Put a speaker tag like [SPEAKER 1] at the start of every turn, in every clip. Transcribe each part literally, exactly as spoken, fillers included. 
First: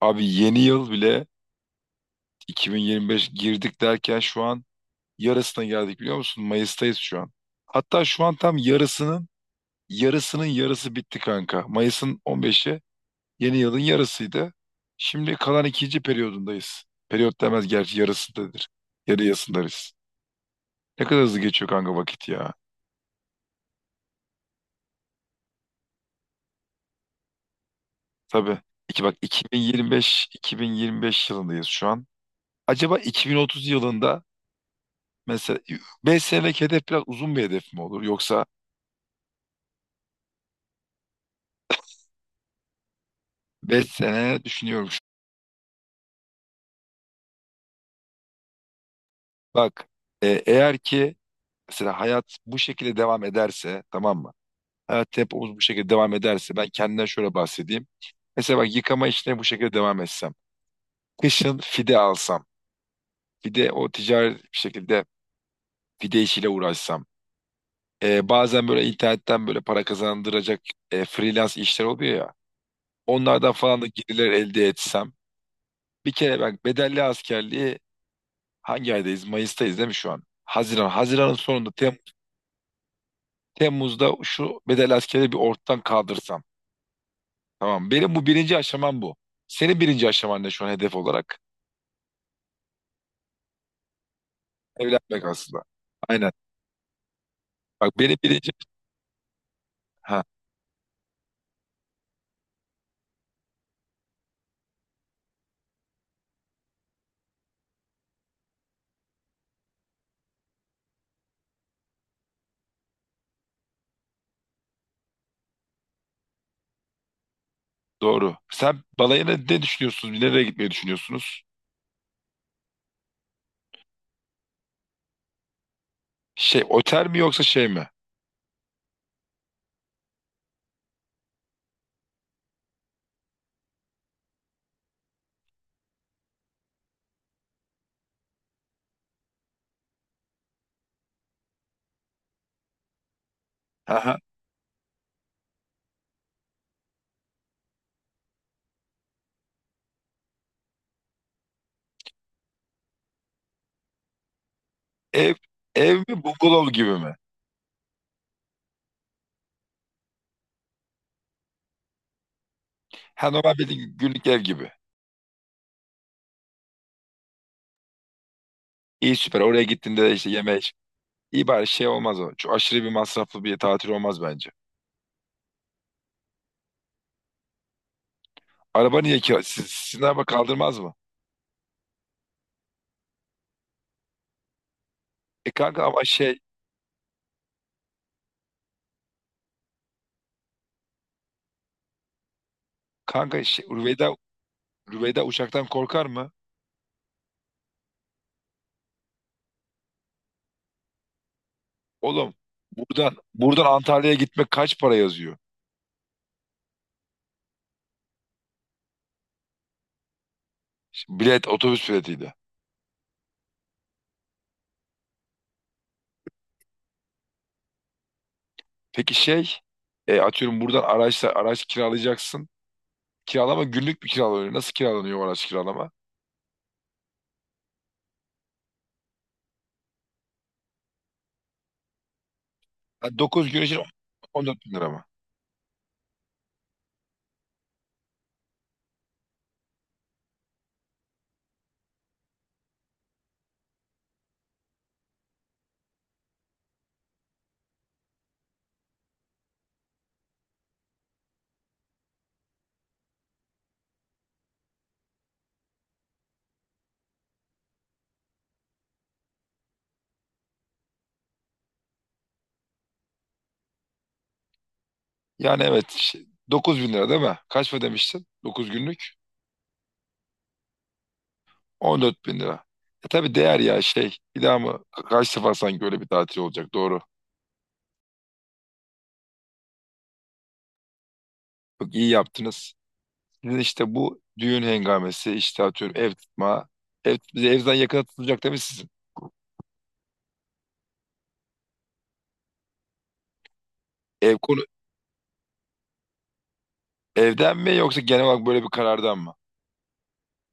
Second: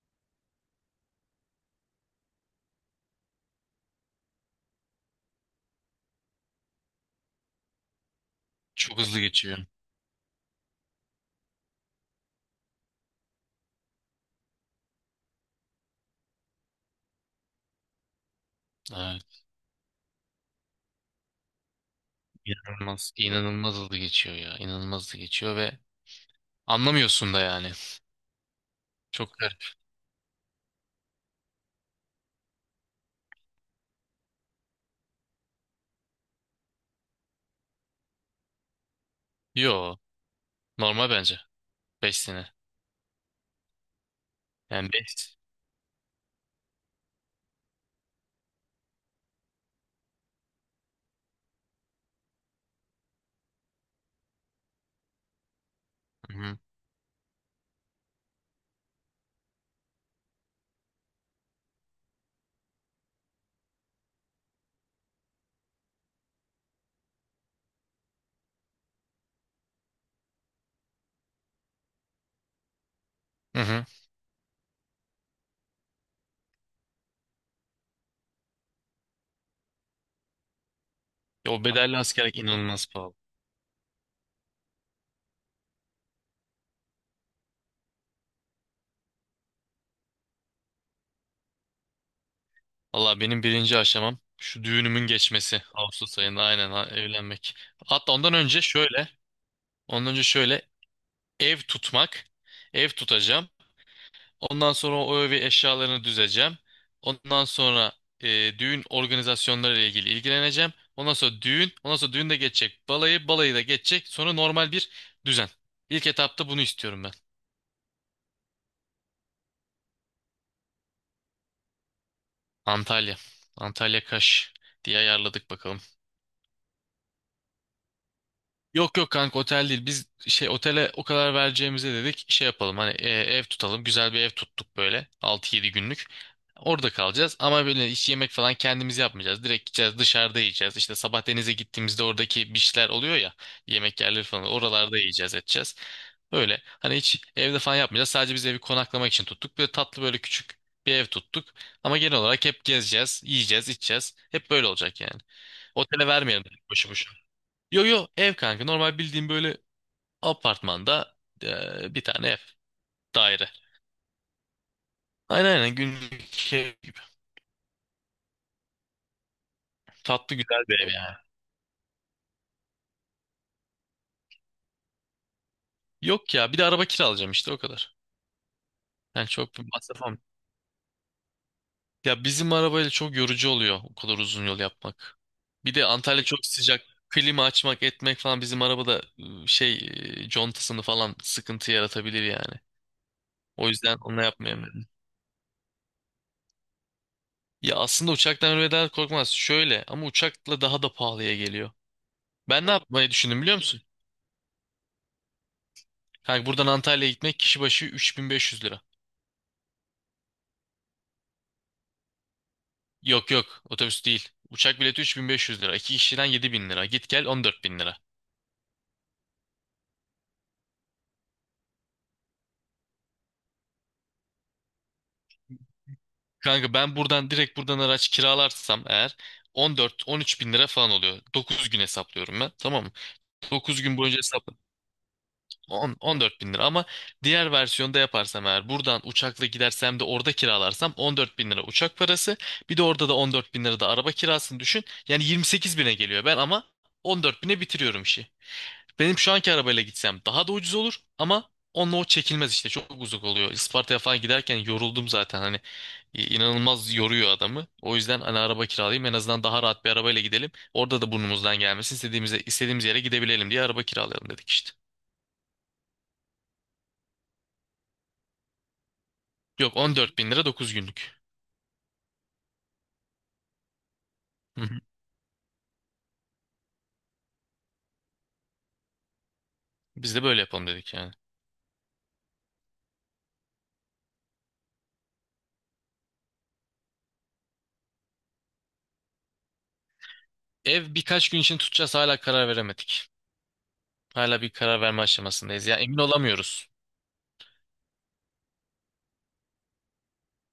[SPEAKER 1] Abi yeni yıl bile iki bin yirmi beş girdik derken şu an yarısına geldik biliyor musun? Mayıs'tayız şu an. Hatta şu an tam
[SPEAKER 2] Çok hızlı
[SPEAKER 1] yarısının
[SPEAKER 2] geçiyor.
[SPEAKER 1] yarısının yarısı bitti kanka. Mayıs'ın on beşi yeni yılın yarısıydı. Şimdi kalan ikinci periyodundayız. Periyot demez gerçi yarısındadır. Yarı
[SPEAKER 2] Evet.
[SPEAKER 1] yarısındayız. Ne kadar hızlı geçiyor kanka vakit ya.
[SPEAKER 2] İnanılmaz. inanılmaz hızlı geçiyor ya. İnanılmaz hızlı geçiyor ve anlamıyorsun da yani.
[SPEAKER 1] Tabii. İki bak
[SPEAKER 2] Çok garip.
[SPEAKER 1] iki bin yirmi beş iki bin yirmi beş yılındayız şu an. Acaba iki bin otuz yılında mesela beş senelik hedef biraz uzun bir hedef mi olur yoksa
[SPEAKER 2] Yo. Normal bence. beş sene.
[SPEAKER 1] beş sene
[SPEAKER 2] Yani
[SPEAKER 1] düşünüyormuş.
[SPEAKER 2] beş.
[SPEAKER 1] Bak e, eğer ki mesela hayat bu şekilde devam ederse tamam mı? Hayat tempomuz bu şekilde devam
[SPEAKER 2] Hı
[SPEAKER 1] ederse
[SPEAKER 2] hı.
[SPEAKER 1] ben kendimden şöyle bahsedeyim. Mesela bak yıkama işine bu şekilde devam etsem. Kışın fide alsam. Fide o ticari bir şekilde fide işiyle uğraşsam. E, bazen böyle internetten böyle para kazandıracak e, freelance işler oluyor ya. Onlardan
[SPEAKER 2] Hı
[SPEAKER 1] falan
[SPEAKER 2] hı.
[SPEAKER 1] da gelirler elde etsem. Bir kere bak bedelli askerliği hangi aydayız? Mayıs'tayız değil mi şu an? Haziran. Haziran'ın
[SPEAKER 2] Ya o
[SPEAKER 1] sonunda
[SPEAKER 2] bedelli
[SPEAKER 1] Temmuz.
[SPEAKER 2] askerlik inanılmaz pahalı.
[SPEAKER 1] Temmuz'da şu bedel askeri bir ortadan kaldırsam. Tamam. Benim bu birinci aşamam bu. Senin birinci aşaman ne şu an hedef olarak?
[SPEAKER 2] Allah, benim birinci aşamam şu düğünümün
[SPEAKER 1] Evlenmek aslında.
[SPEAKER 2] geçmesi. Ağustos
[SPEAKER 1] Aynen.
[SPEAKER 2] ayında, aynen, ha, evlenmek.
[SPEAKER 1] Bak
[SPEAKER 2] Hatta
[SPEAKER 1] benim
[SPEAKER 2] ondan
[SPEAKER 1] birinci...
[SPEAKER 2] önce şöyle. Ondan
[SPEAKER 1] Ha,
[SPEAKER 2] önce şöyle ev tutmak. Ev tutacağım. Ondan sonra o evi, eşyalarını düzeceğim. Ondan sonra e, düğün organizasyonları ile ilgili ilgileneceğim. Ondan sonra düğün, ondan sonra düğün de geçecek, balayı, balayı da geçecek. Sonra normal bir düzen. İlk etapta bunu istiyorum ben.
[SPEAKER 1] doğru. Sen balayına ne düşünüyorsunuz? Nereye gitmeyi düşünüyorsunuz?
[SPEAKER 2] Antalya. Antalya Kaş diye ayarladık, bakalım.
[SPEAKER 1] Şey, otel mi yoksa şey mi?
[SPEAKER 2] Yok yok kanka, otel değil. Biz şey, otele o kadar vereceğimize dedik şey yapalım, hani e, ev tutalım. Güzel bir ev tuttuk böyle, altı yedi günlük. Orada kalacağız ama böyle hiç yemek falan kendimiz yapmayacağız. Direkt gideceğiz, dışarıda yiyeceğiz. İşte sabah denize gittiğimizde oradaki beachler oluyor ya, yemek
[SPEAKER 1] Aha.
[SPEAKER 2] yerleri falan, oralarda yiyeceğiz, edeceğiz. Böyle hani hiç evde falan yapmayacağız. Sadece biz evi konaklamak için tuttuk. Böyle tatlı, böyle küçük bir ev tuttuk. Ama genel olarak hep gezeceğiz, yiyeceğiz, içeceğiz. Hep böyle olacak yani.
[SPEAKER 1] Ev, ev
[SPEAKER 2] Otele
[SPEAKER 1] mi
[SPEAKER 2] vermeyelim
[SPEAKER 1] bungalov
[SPEAKER 2] boşu
[SPEAKER 1] gibi mi?
[SPEAKER 2] boşuna. Yo yo, ev kanka, normal bildiğim böyle apartmanda eee, bir tane ev,
[SPEAKER 1] Ha,
[SPEAKER 2] daire.
[SPEAKER 1] normal bir günlük ev gibi.
[SPEAKER 2] Aynen aynen, günlük ev gibi.
[SPEAKER 1] İyi süper. Oraya gittiğinde de işte
[SPEAKER 2] Tatlı,
[SPEAKER 1] yeme
[SPEAKER 2] güzel
[SPEAKER 1] iç.
[SPEAKER 2] bir ev yani.
[SPEAKER 1] İyi bari şey olmaz o. Çok aşırı bir masraflı bir tatil olmaz bence.
[SPEAKER 2] Yok ya, bir de araba kiralayacağım işte, o kadar.
[SPEAKER 1] Araba niye
[SPEAKER 2] Yani
[SPEAKER 1] ki?
[SPEAKER 2] çok bir
[SPEAKER 1] Sizin
[SPEAKER 2] masraf olmuyor.
[SPEAKER 1] araba kaldırmaz mı?
[SPEAKER 2] Ya bizim arabayla çok yorucu oluyor o kadar uzun yol yapmak.
[SPEAKER 1] E
[SPEAKER 2] Bir
[SPEAKER 1] kanka
[SPEAKER 2] de
[SPEAKER 1] ama
[SPEAKER 2] Antalya
[SPEAKER 1] şey.
[SPEAKER 2] çok sıcak. Klima açmak etmek falan bizim arabada, ıı, şey, ıı, contasını falan sıkıntı yaratabilir yani.
[SPEAKER 1] Kanka şey,
[SPEAKER 2] O yüzden
[SPEAKER 1] Rüveyda,
[SPEAKER 2] onu yapmayayım dedim.
[SPEAKER 1] Rüveyda uçaktan korkar mı?
[SPEAKER 2] Ya aslında uçaktan ölmeden korkmaz. Şöyle, ama uçakla daha da pahalıya geliyor.
[SPEAKER 1] Oğlum
[SPEAKER 2] Ben ne yapmayı
[SPEAKER 1] buradan
[SPEAKER 2] düşündüm biliyor
[SPEAKER 1] buradan
[SPEAKER 2] musun?
[SPEAKER 1] Antalya'ya gitmek kaç para yazıyor?
[SPEAKER 2] Kanka buradan Antalya'ya gitmek kişi başı üç bin beş yüz lira.
[SPEAKER 1] Şimdi bilet otobüs biletiydi.
[SPEAKER 2] Yok yok, otobüs değil. Uçak bileti üç bin beş yüz lira. İki kişiden yedi bin lira. Git gel on dört bin lira.
[SPEAKER 1] Peki şey e, atıyorum buradan araçla araç kiralayacaksın. Kiralama günlük bir kiralanıyor. Nasıl kiralanıyor o araç kiralama?
[SPEAKER 2] Kanka ben buradan direkt, buradan araç kiralarsam eğer on dört on üç bin lira falan oluyor. dokuz gün hesaplıyorum ben, tamam mı?
[SPEAKER 1] dokuz gün için
[SPEAKER 2] dokuz gün boyunca hesap
[SPEAKER 1] on dört bin lira mı?
[SPEAKER 2] On- 14 bin lira, ama diğer versiyonda yaparsam eğer, buradan uçakla gidersem de orada kiralarsam, on dört bin lira uçak parası, bir de orada da on dört bin lira da araba kirasını düşün, yani yirmi sekize bine geliyor. Ben ama on dörde bine bitiriyorum işi. Benim şu anki arabayla gitsem daha da ucuz olur ama onunla o çekilmez işte, çok uzak oluyor. Isparta'ya falan giderken yoruldum zaten, hani i- inanılmaz yoruyor adamı. O yüzden hani araba kiralayayım, en azından daha rahat bir arabayla gidelim. Orada da burnumuzdan gelmesin istediğimize, istediğimiz yere gidebilelim diye araba kiralayalım dedik işte.
[SPEAKER 1] Yani evet şey, dokuz bin lira değil mi? Kaç mı demiştin? dokuz günlük
[SPEAKER 2] Yok, on dört bin lira dokuz günlük.
[SPEAKER 1] on dört bin lira. E tabii değer ya şey. Bir daha
[SPEAKER 2] Hı hı.
[SPEAKER 1] mı? Kaç sefer sanki öyle bir tatil olacak doğru.
[SPEAKER 2] Biz de böyle yapalım dedik yani.
[SPEAKER 1] Bak iyi yaptınız. Sizin işte bu düğün hengamesi işte atıyorum ev tutma. Ev, bize evden yakına tutulacak değil mi sizin?
[SPEAKER 2] Ev birkaç gün için tutacağız, hala karar veremedik.
[SPEAKER 1] Ev
[SPEAKER 2] Hala bir
[SPEAKER 1] konu
[SPEAKER 2] karar verme aşamasındayız. Ya emin olamıyoruz.
[SPEAKER 1] evden mi yoksa genel olarak böyle bir karardan mı?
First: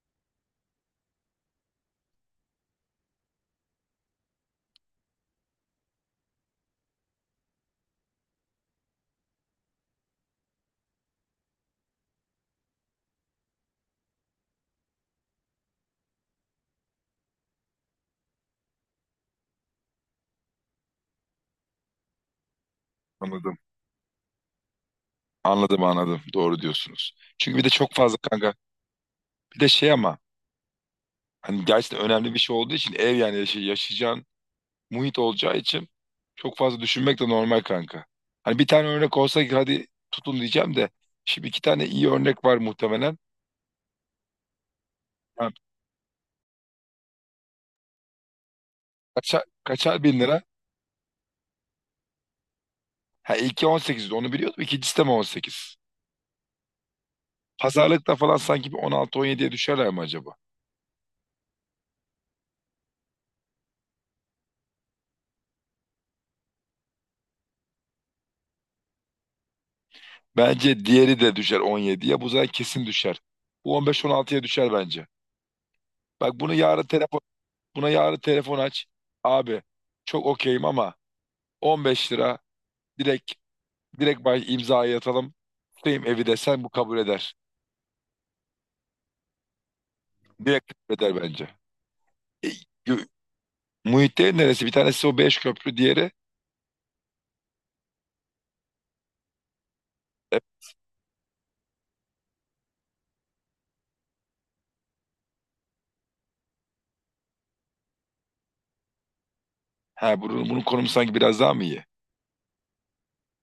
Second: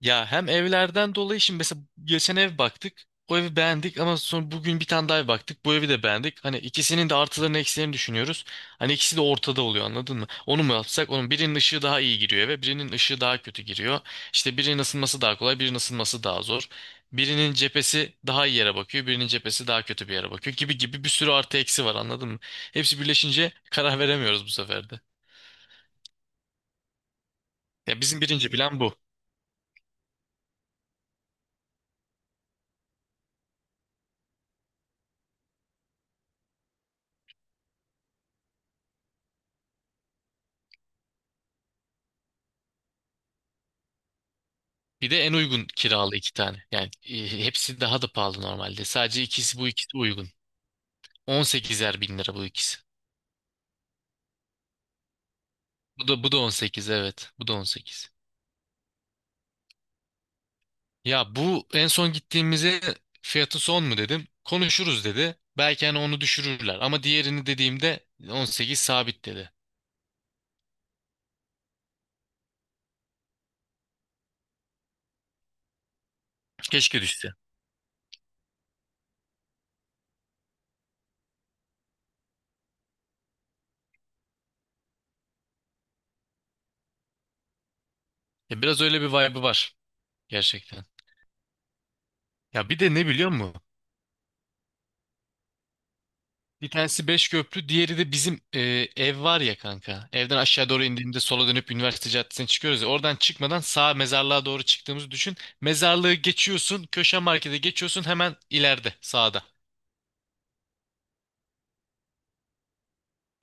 [SPEAKER 2] Ya hem evlerden dolayı, şimdi mesela geçen ev baktık. O evi beğendik ama sonra bugün bir tane daha ev baktık. Bu evi de beğendik. Hani ikisinin de artılarını eksilerini düşünüyoruz. Hani ikisi de ortada oluyor, anladın mı? Onu mu yapsak? Onun birinin ışığı daha iyi giriyor eve, birinin ışığı daha kötü giriyor. İşte birinin ısınması daha kolay, birinin ısınması daha zor. Birinin cephesi daha iyi yere bakıyor, birinin cephesi daha kötü bir yere bakıyor, gibi gibi bir sürü artı eksi var, anladın mı? Hepsi birleşince
[SPEAKER 1] Anladım.
[SPEAKER 2] karar veremiyoruz bu sefer de.
[SPEAKER 1] Anladım anladım. Doğru diyorsunuz. Çünkü bir de çok
[SPEAKER 2] Ya
[SPEAKER 1] fazla
[SPEAKER 2] bizim birinci
[SPEAKER 1] kanka.
[SPEAKER 2] plan bu.
[SPEAKER 1] Bir de şey ama hani gerçekten önemli bir şey olduğu için ev yani yaşay yaşayacağın muhit olacağı için çok fazla düşünmek de normal kanka. Hani bir tane örnek olsa ki hadi tutun diyeceğim de şimdi iki tane iyi örnek var muhtemelen.
[SPEAKER 2] Bir de en
[SPEAKER 1] Ha,
[SPEAKER 2] uygun kiralı iki tane. Yani e, hepsi daha da pahalı normalde. Sadece
[SPEAKER 1] kaça-
[SPEAKER 2] ikisi, bu ikisi
[SPEAKER 1] kaçar bin
[SPEAKER 2] uygun.
[SPEAKER 1] lira?
[SPEAKER 2] on sekizer bin lira bu ikisi.
[SPEAKER 1] Ha, ilki on sekizdi onu biliyordum. İkincisi de mi on sekiz?
[SPEAKER 2] Bu da, bu da on sekiz, evet. Bu da on sekiz.
[SPEAKER 1] Pazarlıkta falan sanki bir on altı on yediye düşerler mi acaba?
[SPEAKER 2] Ya bu en son gittiğimize fiyatı son mu dedim. Konuşuruz dedi. Belki hani onu düşürürler. Ama diğerini dediğimde on sekiz sabit dedi.
[SPEAKER 1] Bence diğeri de düşer on yediye. Bu zaten kesin düşer. Bu on beş on altıya düşer bence. Bak bunu yarın
[SPEAKER 2] Keşke
[SPEAKER 1] telefon
[SPEAKER 2] düşse.
[SPEAKER 1] buna yarın telefon aç. Abi çok okeyim ama on beş lira, direkt direkt baş imzayı atalım. Tutayım evi desen bu kabul eder.
[SPEAKER 2] Ya biraz öyle bir vibe'ı var
[SPEAKER 1] Direkt
[SPEAKER 2] gerçekten.
[SPEAKER 1] kabul eder bence. E,
[SPEAKER 2] Ya bir de ne
[SPEAKER 1] gö-
[SPEAKER 2] biliyor musun?
[SPEAKER 1] Muhittin neresi? Bir tanesi o beş köprü, diğeri
[SPEAKER 2] Bir tanesi Beşköprü, diğeri de bizim e, ev var ya kanka. Evden
[SPEAKER 1] e,
[SPEAKER 2] aşağı doğru indiğimde sola dönüp üniversite caddesine çıkıyoruz ya. Oradan çıkmadan sağ mezarlığa doğru çıktığımızı düşün. Mezarlığı geçiyorsun, köşe markete geçiyorsun, hemen ileride sağda.
[SPEAKER 1] ha bunun, bunun konumu sanki biraz daha mı iyi?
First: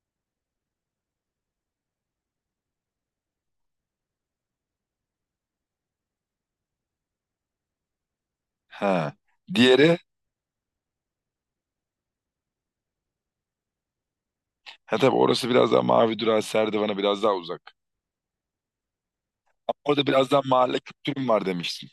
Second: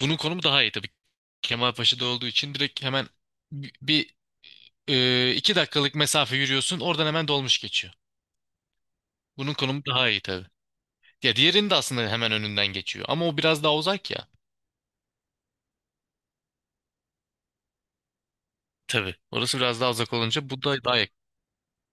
[SPEAKER 2] Bunun konumu daha iyi tabii. Kemalpaşa'da olduğu için direkt hemen bi- bir, e, iki dakikalık mesafe yürüyorsun. Oradan hemen dolmuş geçiyor.
[SPEAKER 1] Ha.
[SPEAKER 2] Bunun konumu
[SPEAKER 1] Diğeri,
[SPEAKER 2] daha iyi tabii. Ya diğerinin de aslında hemen önünden geçiyor. Ama o biraz daha uzak ya.
[SPEAKER 1] ha, tabii orası biraz daha Mavi Durağı Serdivan'a biraz daha uzak.
[SPEAKER 2] Tabii. Orası biraz daha
[SPEAKER 1] Orada
[SPEAKER 2] uzak
[SPEAKER 1] biraz daha
[SPEAKER 2] olunca bu
[SPEAKER 1] mahalle
[SPEAKER 2] da daha.
[SPEAKER 1] kültürüm var demiştin.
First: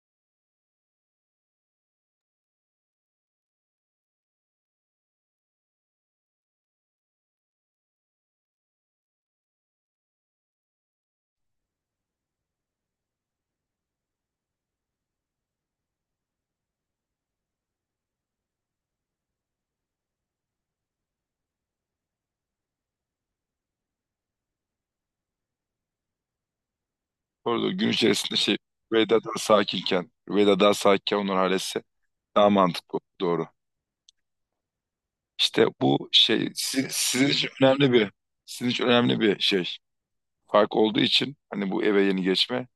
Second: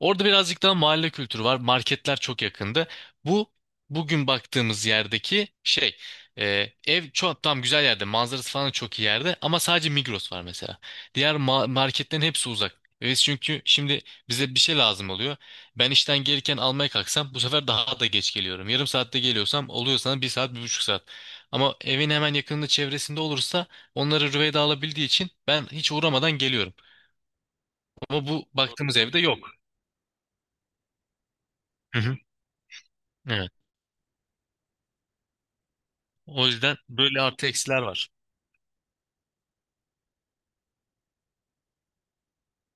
[SPEAKER 2] Orada birazcık daha mahalle kültürü var. Marketler çok yakındı. Bu bugün baktığımız yerdeki şey, e, ev çok tam güzel yerde. Manzarası falan çok iyi yerde ama sadece Migros var mesela. Diğer ma- marketlerin hepsi uzak. Evet, çünkü şimdi bize bir şey lazım oluyor. Ben işten gelirken almaya kalksam bu sefer daha da geç geliyorum. Yarım saatte geliyorsam oluyor sana bir saat bir buçuk saat. Ama evin hemen yakınında, çevresinde olursa onları Rüveyda alabildiği için ben hiç uğramadan geliyorum.
[SPEAKER 1] Orada gün
[SPEAKER 2] Ama
[SPEAKER 1] içerisinde
[SPEAKER 2] bu
[SPEAKER 1] şey
[SPEAKER 2] baktığımız evde
[SPEAKER 1] Rüveyda daha
[SPEAKER 2] yok.
[SPEAKER 1] sakinken, Rüveyda daha sakinken onlar halletse
[SPEAKER 2] Hı hı.
[SPEAKER 1] daha mantıklı doğru.
[SPEAKER 2] Evet.
[SPEAKER 1] İşte bu
[SPEAKER 2] O
[SPEAKER 1] şey
[SPEAKER 2] yüzden
[SPEAKER 1] sizin,
[SPEAKER 2] böyle
[SPEAKER 1] sizin
[SPEAKER 2] artı
[SPEAKER 1] için
[SPEAKER 2] eksiler
[SPEAKER 1] önemli
[SPEAKER 2] var.
[SPEAKER 1] bir sizin için önemli bir şey. Fark olduğu için hani bu eve yeni geçme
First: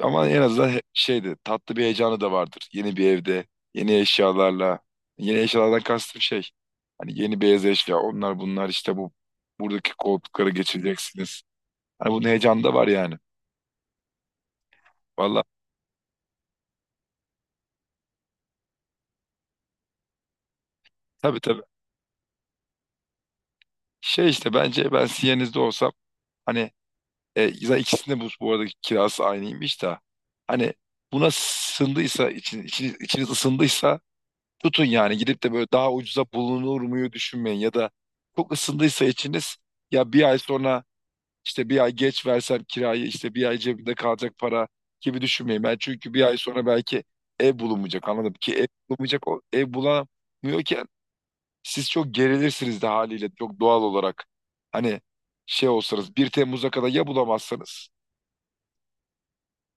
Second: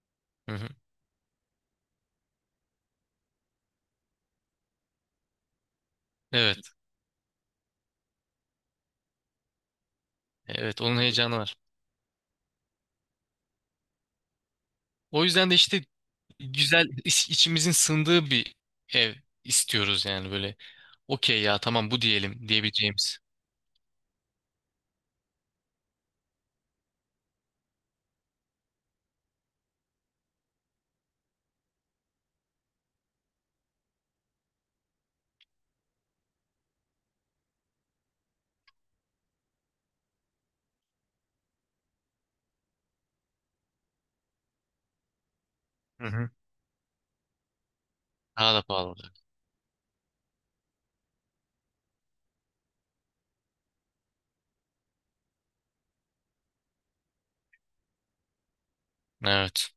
[SPEAKER 1] ama en
[SPEAKER 2] Hı
[SPEAKER 1] azından
[SPEAKER 2] hı.
[SPEAKER 1] he- şeydi tatlı bir heyecanı da vardır. Yeni bir evde, yeni eşyalarla, yeni eşyalardan kastım şey
[SPEAKER 2] Evet.
[SPEAKER 1] hani yeni beyaz eşya onlar bunlar işte bu buradaki koltukları
[SPEAKER 2] Evet, onun heyecanı
[SPEAKER 1] geçireceksiniz.
[SPEAKER 2] var.
[SPEAKER 1] Hani bunun heyecanı da var yani.
[SPEAKER 2] O
[SPEAKER 1] Vallahi.
[SPEAKER 2] yüzden de işte güzel, iç- içimizin sığındığı bir ev istiyoruz yani böyle.
[SPEAKER 1] Tabii
[SPEAKER 2] Okey ya,
[SPEAKER 1] tabii.
[SPEAKER 2] tamam bu diyelim diyebileceğimiz.
[SPEAKER 1] Şey işte bence ben Siyeniz'de olsam hani e, zaten ikisinde bu, bu arada kirası aynıymış da hani buna sındıysa için, içiniz, içiniz ısındıysa tutun yani gidip de böyle daha ucuza bulunur muyu düşünmeyin ya da çok ısındıysa içiniz ya bir ay sonra işte bir ay geç versem kirayı işte bir ay cebimde kalacak para gibi düşünmeyin. Ben
[SPEAKER 2] Hı
[SPEAKER 1] çünkü bir
[SPEAKER 2] hı.
[SPEAKER 1] ay sonra belki ev bulunmayacak anladım
[SPEAKER 2] Daha
[SPEAKER 1] ki
[SPEAKER 2] da
[SPEAKER 1] ev
[SPEAKER 2] pahalı olacak.
[SPEAKER 1] bulunmayacak o ev bulamıyorken siz çok gerilirsiniz de haliyle çok doğal olarak. Hani şey olsanız bir Temmuz'a kadar ya bulamazsanız.
[SPEAKER 2] Evet.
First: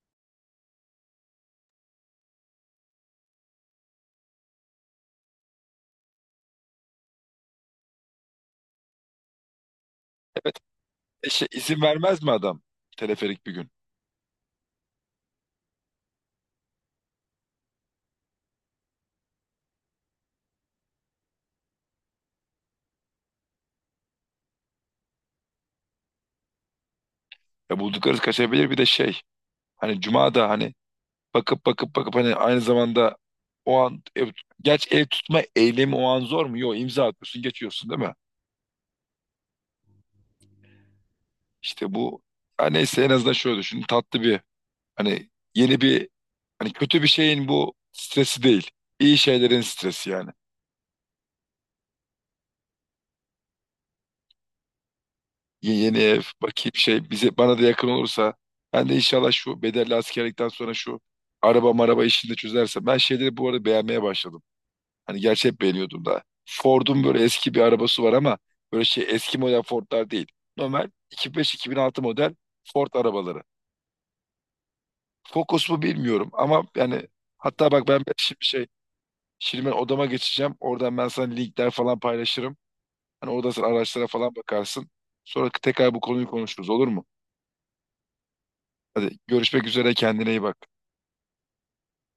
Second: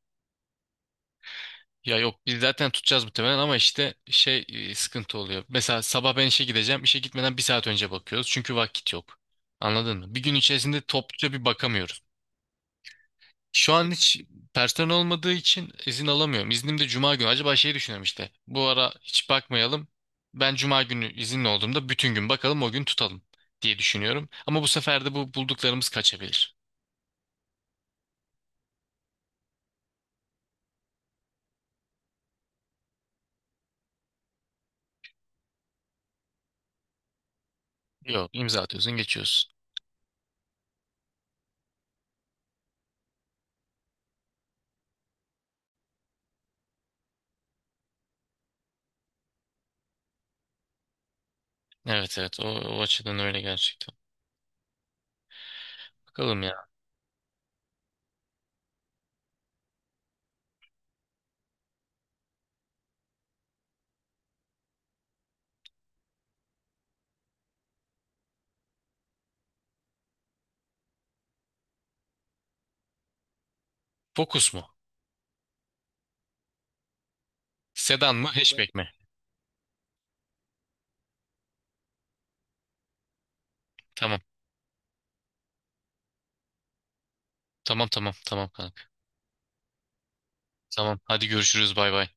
[SPEAKER 2] Ya yok, biz zaten tutacağız muhtemelen ama işte şey, e, sıkıntı oluyor. Mesela sabah ben işe gideceğim. İşe gitmeden bir saat önce bakıyoruz. Çünkü vakit yok. Anladın mı? Bir gün
[SPEAKER 1] Evet.
[SPEAKER 2] içerisinde
[SPEAKER 1] E
[SPEAKER 2] topluca bir
[SPEAKER 1] şey, izin
[SPEAKER 2] bakamıyoruz.
[SPEAKER 1] vermez mi adam? Teleferik bir gün.
[SPEAKER 2] Şu an hiç personel olmadığı için izin alamıyorum. İznim de cuma günü. Acaba şey düşünüyorum işte. Bu ara hiç bakmayalım. Ben cuma günü izinli olduğumda bütün gün bakalım, o gün tutalım diye düşünüyorum. Ama bu sefer de bu bulduklarımız kaçabilir.
[SPEAKER 1] Ya bulduklarınız kaçabilir bir de şey. Hani Cuma da hani bakıp bakıp bakıp hani aynı zamanda o an ev, geç ev tutma eylemi o an zor mu? Yok, imza atıyorsun geçiyorsun değil mi?
[SPEAKER 2] Yok, imza atıyorsun, geçiyorsun.
[SPEAKER 1] İşte bu, ha neyse en azından şöyle düşün tatlı bir hani yeni bir hani kötü bir şeyin bu stresi değil. İyi şeylerin stresi yani.
[SPEAKER 2] Evet evet, o, o açıdan öyle gerçekten.
[SPEAKER 1] Ye- Yeni ev
[SPEAKER 2] Bakalım ya.
[SPEAKER 1] bakayım şey bize bana da yakın olursa ben de inşallah şu bedelli askerlikten sonra şu araba maraba işini de çözersem ben şeyleri bu arada beğenmeye başladım. Hani gerçi hep beğeniyordum da. Ford'un böyle eski bir arabası var ama böyle şey eski model Ford'lar değil. Normal iki bin beş-iki bin altı model Ford arabaları.
[SPEAKER 2] Fokus mu?
[SPEAKER 1] Focus mu bilmiyorum ama yani hatta bak ben
[SPEAKER 2] Sedan mı,
[SPEAKER 1] şimdi şey
[SPEAKER 2] hatchback mi?
[SPEAKER 1] şimdi ben odama geçeceğim. Oradan ben sana linkler falan paylaşırım. Hani orada sen araçlara
[SPEAKER 2] Tamam.
[SPEAKER 1] falan bakarsın. Sonra tekrar bu konuyu konuşuruz olur mu?
[SPEAKER 2] Tamam tamam tamam kanka.
[SPEAKER 1] Hadi görüşmek üzere kendine iyi bak.
[SPEAKER 2] Tamam. Hadi görüşürüz. Bay bay.